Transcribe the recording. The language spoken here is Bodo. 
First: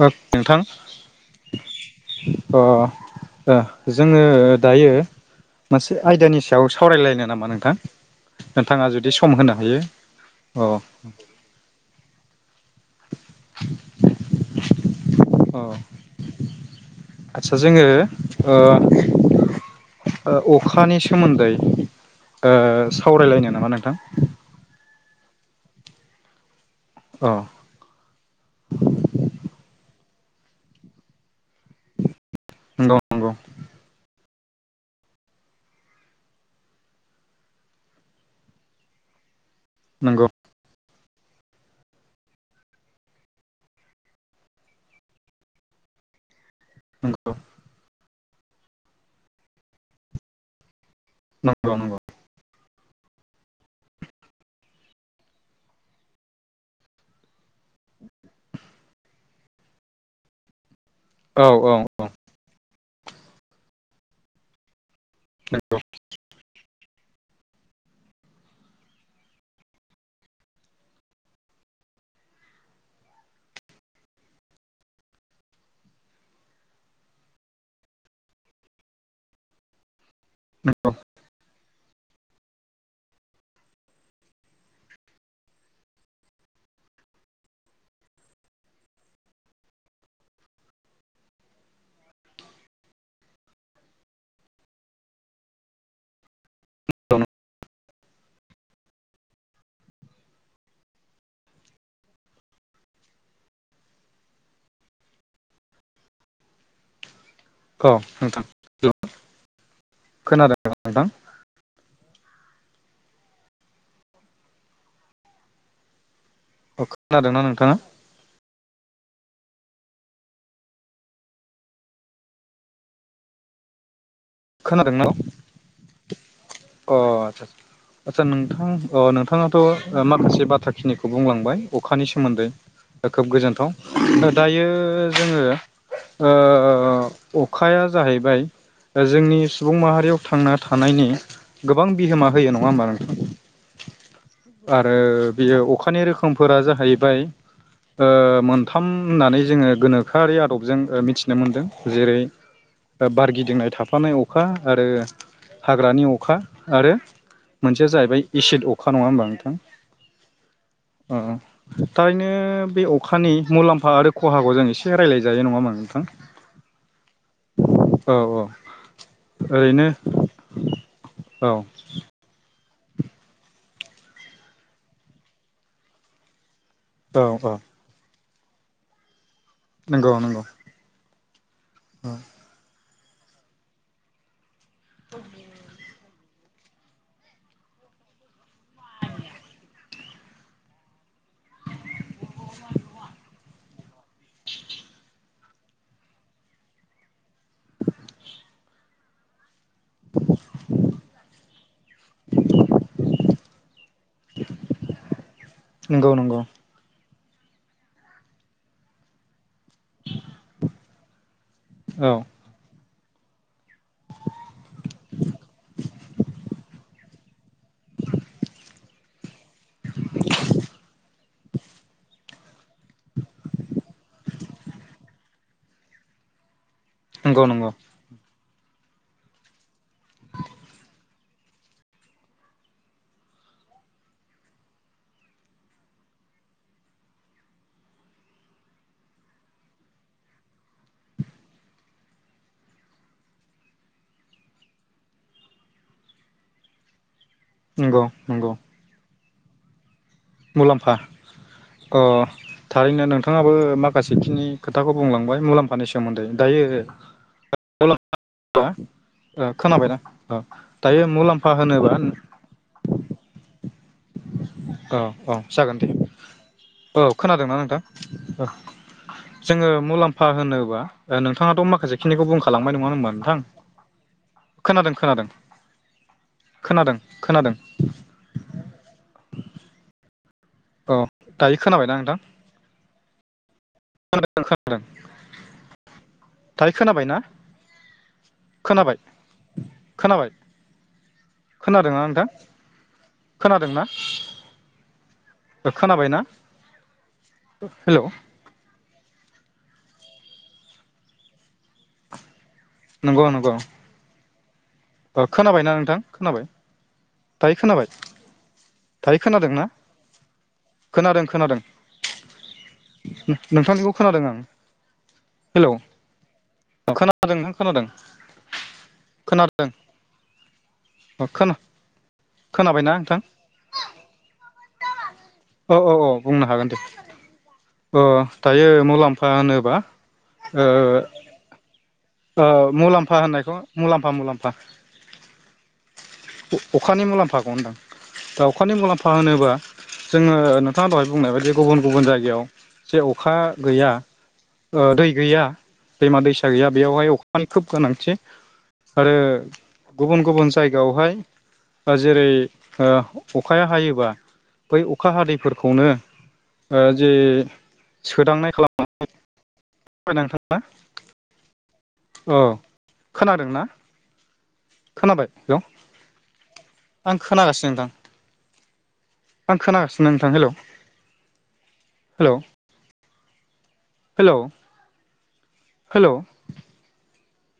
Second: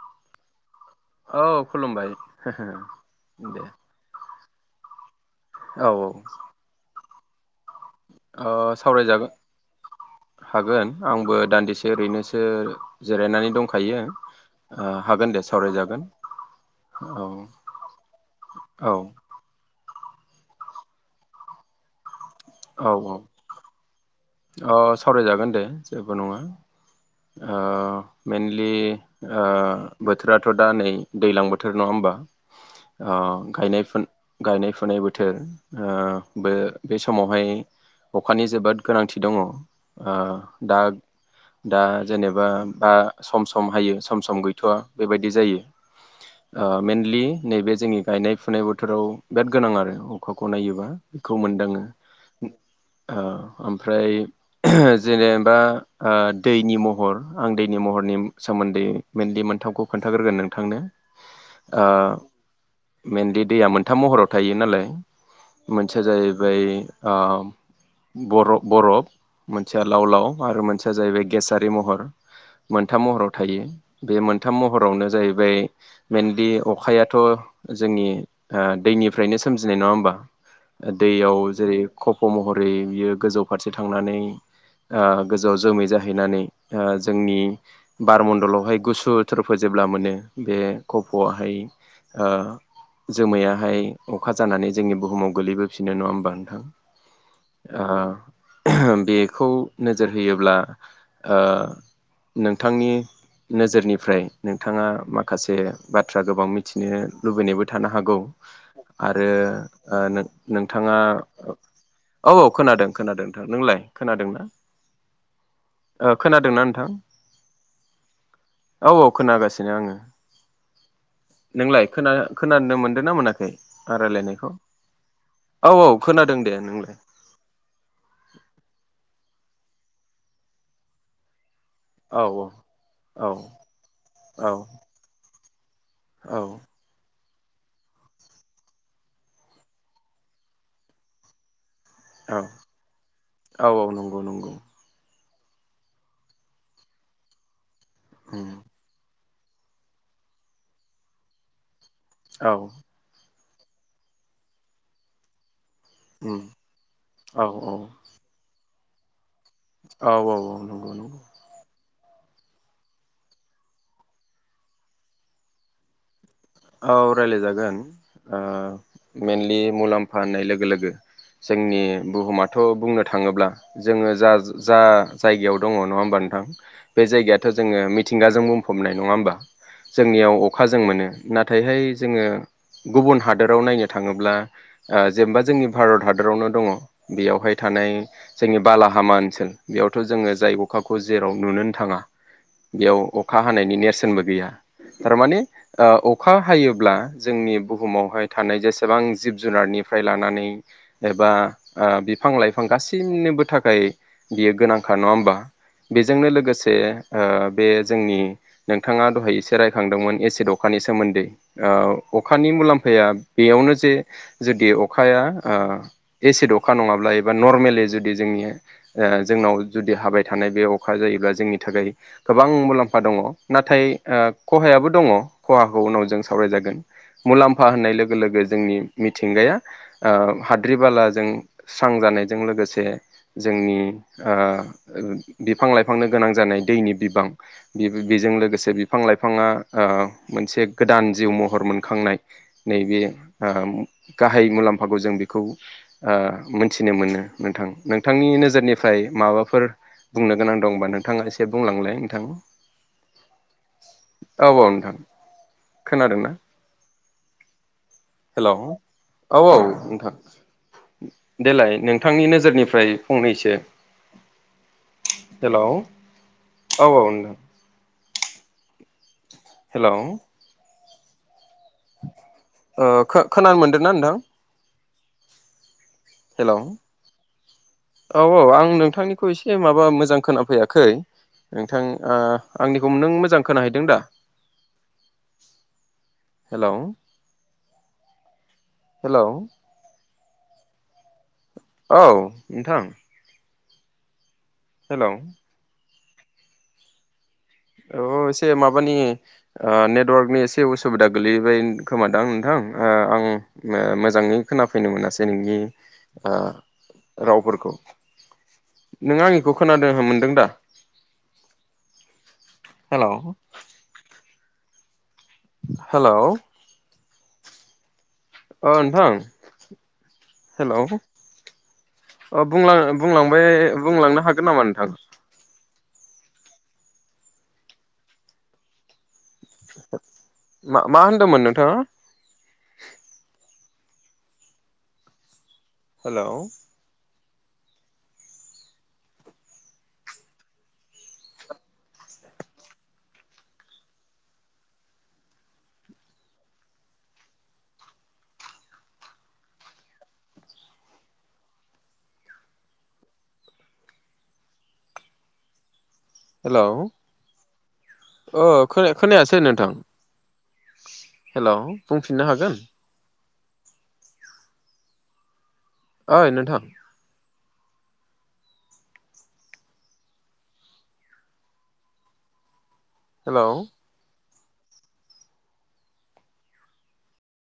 नोंथां औ खुलुमबाय अ ओ दे जोङो दायो औ मोनसे आयदानि सायाव सावरायलायनो नामा नोंथां ओ नोंथाङा जुदि सावरायजागोन सम होनो हायो। अ हागोन आंबो दान्दिसे ओरैनोसो जिरायनानै दंखायो ओ हागोन दे सावरायजागोन औ आचचा जोङो ओ औ ओ अखानि सोमोन्दै ओ औ सावरायलायनो नामा नोंथां। अ सावरायजागोन दे जेबो नंङा अ ओ मेेनलि ओ बोथोराथ दा नै दैलां बोथोर थोर नंङा होमबा नंगौ ओ नंगौ गायनाय फु गायनाय फुनाय बोथोर ओ बे बे समावहाय अखानि जोबोद गोनांथि दंङ ओ नंगौ दा दा जेनेबा बा सम सम हायो सम सम गैथवा बेबायदि जायो [unintelligible] ओ मइेनलि नंगौ नैबे जोंनि गायनाय फुनाय बोथोराव बिराद गोनां आरो अखाखौ नायोबा बेखौ नंगौ मोनदांङो नंगौ ओ ओमफ्राय जेनेबा ओ दैनि महर आं दैनि महरनि सोम सोमोन्दैे मेनलि मोनथामखौ खोन्थाग्रोगोन नोंथांनो औ औ ओ औ मेेनलि दैया मोनथाम महराव थायो नालाय नंगौ मोनसेया जाहैबाय ओ बर-बरफ मोनसेया लाव लाव आरो मोनसेया जाहैबाय गेसारि महर मोनथाम महराव थायो बे मोनथाम महरावनो जाहैबाय मेनलि अखायाथ जोंनि ओ दैनिफ्रायनो सोमजिनाय नंङा होमबा नंगौ दैयाव जेरै खफ महरै बियो गोजौ फारसे थांनानै आ गोजौआव जोमै जाहैनानै ओ जोंनि बारमण्डलावहाय गुसु थोरफोजोब जेब्ला मोनो बे कफआहाय ओ जोमैयाहाय अखा जानानै जोंनि बुहुमाव गोलैबोफिननो नंङा होमबा [inaudible] ओ बेखौ नोजोर होयोब्ला ओ नोंथांनि नोजोरनिफ्राय नोंथाङा माखासे बाथ्रा गोबां मिथिनो लुबैनायबो थानो औ हागौ नोंथां आरो नों खोनादों नोंथाङा नोंथां औ औ खोनादों खोनादों नोंथां नोंलाय खोनादों ना अ खोनादोंना नोंथाङा औ औ खोनागासिनो आंङो नोंलाय खोना खोनानो मोनदों ना मोनाखै आं रालायनाय खौ खोनादोंना औ औ खोनादों दे नोंलाय आचसा नोंथां अ नोंथाङाथ‌ ओ माखासे बाथ्राखिनिखौ बुंलांबाय अखानि औ सोमोन्दै खोब औ गोजोनथाव औ दायो जोंङो औ ओ अखाया जाहैबाय जोंनि सुबुं माहारियाव थांना थानायनि गोबां बिहोमा औ होयो नंङा होमबा नोंथां औ औ नंगौ नंगौ आरो बियो अखानि रोखोमफोरा जाहैबाय ओ उम मोनथाम होननानै जोंङो गोनोखोआरि आदबजों मिथिनो मोनदों जेरै औ बारगिदिंनाय था फानाय अखा आरो हाग्रानि अखा उम आरो औ मोनसेया जाहैबाय एसिद अ खा नंङा होनबा औ औ औ नंगौ नंगौ थारैनो बे अखानि मुलाम्फा आरो खहाखौ जों एसे रायलाय जायो नंङा होमबा नोंथां औ रायलायजागोन औ ओ औ मेनलि ओरैनो मुलाम्फा होननाय लोगो लोगो औ जोंनि बुहुमा थ बुंनो थांङोब्ला जोंङो जा जा जायगायाव दङ नङा होमबा नोंथां बे औ जायगायाथ' औ जोंङो मिथिंगाजों बुंफबनाय नंङा होमबा नंगौ जोंनियाव नंगौ अखा जों मोनो नाथायहाय औ जोंङो गुबुन हादोराव नायनो थांङोब्ला आ जेनेबा जोंनि भारत हाद रावनो दंङ बेयावहाय थानाय जोंनि बालाहामा ओनसोल बेयावथ जोंङो जाय अखाखौ जों जेराव नुनोनो थांङा बेयाव अखा हानायनि नेर सोनबो गैया थारमाने ओ अखा हायोब्ला जोंनि बुहुमावहाय थानाय जेसे बां जिब जुनारनिफ्राय लानानै एबा ओ बिफां लाइफां गासैनोबो थाखाय बियो गोनांखा नङा होमबा नंगौ बेजोंनो नंगौ लोगोसे ओ बे जोंनि नोंथाङा दहाय एसे रायखांदोंमोन एसिड अखानि सोमोन्दै औ ओ अखानि मुलाम फाया बेयावनो जे जुदि अखाया ओ एसिड अखा नङाब्ला एबा नर्मेलि जुदि जोंनि ओ जोंनाव जुदि हाबाय थानाय बे अखा जायोब्ला जोंनि थाखाय गोबां मुलाम फा दङ'। नाथाय ओ खहायाबो दङ'। खहाखौ उनाव जों सावरायजागोन। नंगौ मुलाम्फा नंगौ होननाय लोगो लोगो जोंनि मिथिंगाया ओ हाद्रि बालाजों स्रां जानायजों लोगोसे जो जोंनि आ बिफां लाइफांनो गोनां जानाय दैनि बिबां बेबो बेजों लो गोसे बिफां लाइफाङा ओ मोनसे गोदान जिउ महर मोनखांनाय नैबे ओ गाहाय मुलाम्फाखौ जों बेखौ ओ मोनथिनो मोनो। नोंथां। नंगौ नोंथांनि नंगौ नोजोरनिफ्राय माबाफोर बुंनो गोनां दंबा मुलाम्फा नोंथाङा एसे बुंलांलाय अ नोंथां थारैनो नोंथाङाबो माखासेखिनि औ औ नोंथां खोथाखौ बुं लांबाय मुलाम्फानि सोमोन्दै। खोनादोंना दायो हेलौ। मुलाम्फा औ ओ औ खोनाबायना नोंथां। औ दायो मुलाम्फा देलाय होनोबा नोंथांनि नोजोरनिफ्राय फंनैसो औ औ हेलौ जागोन दे। औ खोनादों ना नोंथां? जोङो हेलौ मुलाम्फा होनोबा ओ नों थाङाथ' माखासे खिनिखौ बुंखालांबाय नङा ओ होनबा नोंथां? खोनानो मोनदोंना नोंथां खोनादों खोनादों। हेलौ खोनादों खोनादों औ औ आं नोंथांनि खौ एसे माबा मोजां खोनाफैयाखै औ दायो नोंथां खोनाबायना नोंथां ओ आंनिखौ नों मोजां खोनाहैदों दा? खोनादों खोनादों दायो हेलौ खोनाबाय ना खोनाबाय हेलौ खोनाबाय औ नोंथां। खोनादों ना? हेलौ खोनाबाय ना? औ एसे माबानि ओ नेटवार्कनि एसे उसुबिदा गोलैबाय खोमादां नोंथां ओ आं नंगौ नंगौ ओ मोजाङै खोनाफैनो ओ मोनासै नोंनि खोनाबायना नोंथां ओ खोनाबाय दायो रावफोरखौ। खोनाबाय नों दायो आंनिखौ खोनादोंना खोनादों मोनदों दा? हेलौ ओम नोंथांनिखौ खोनादों आं। हेलौ ओ खोनादों नोंथां खोनादों। अ नोंथां। [unintelligible] हेलौ अ खोना अ बुलां खोनाबायना नोंथां बुंलांबाय बुंलांनो हागोन नामा नोंथां? औ औ औ बुंनो हागोन दे। ओ दायो मुलाम फा होनोबा ओ मा मा होनदोंमोन नोंथाङा? ओ मुलाम्फा होननायखौ मुलाम्फा मुलाम्फा हेलौ अ अखानि मुलाम्फाखौ होनदां। दा अखानि मुलाम्फा होनोबा जोङो नोंथां दहाय बुंनाय बायदि गुबुन गुबुन जायगायाव जे अखा गैया ओ दै गैया दैमा दैसा गैया बेयावहाय अखानि खोब गोनांथि। आरो गुबुन गुबुन जायगायावहाय ओ जेरै ओ अखाया हायोबा बै अखा हादैफोरखौनो हेलौ ओ जे ओ सोदांनाय खालाम खोना [unintelligible] [unintelligible] हेल' बुंफिननो हागोन? खोनादों ना? खोनाबाय [unintelligible] ओइ नोंथां आं खोनागासिनो दं आं खोनागासिनो नोंथां हेल' [inaudible] हेल' हेल' हेल' हेल'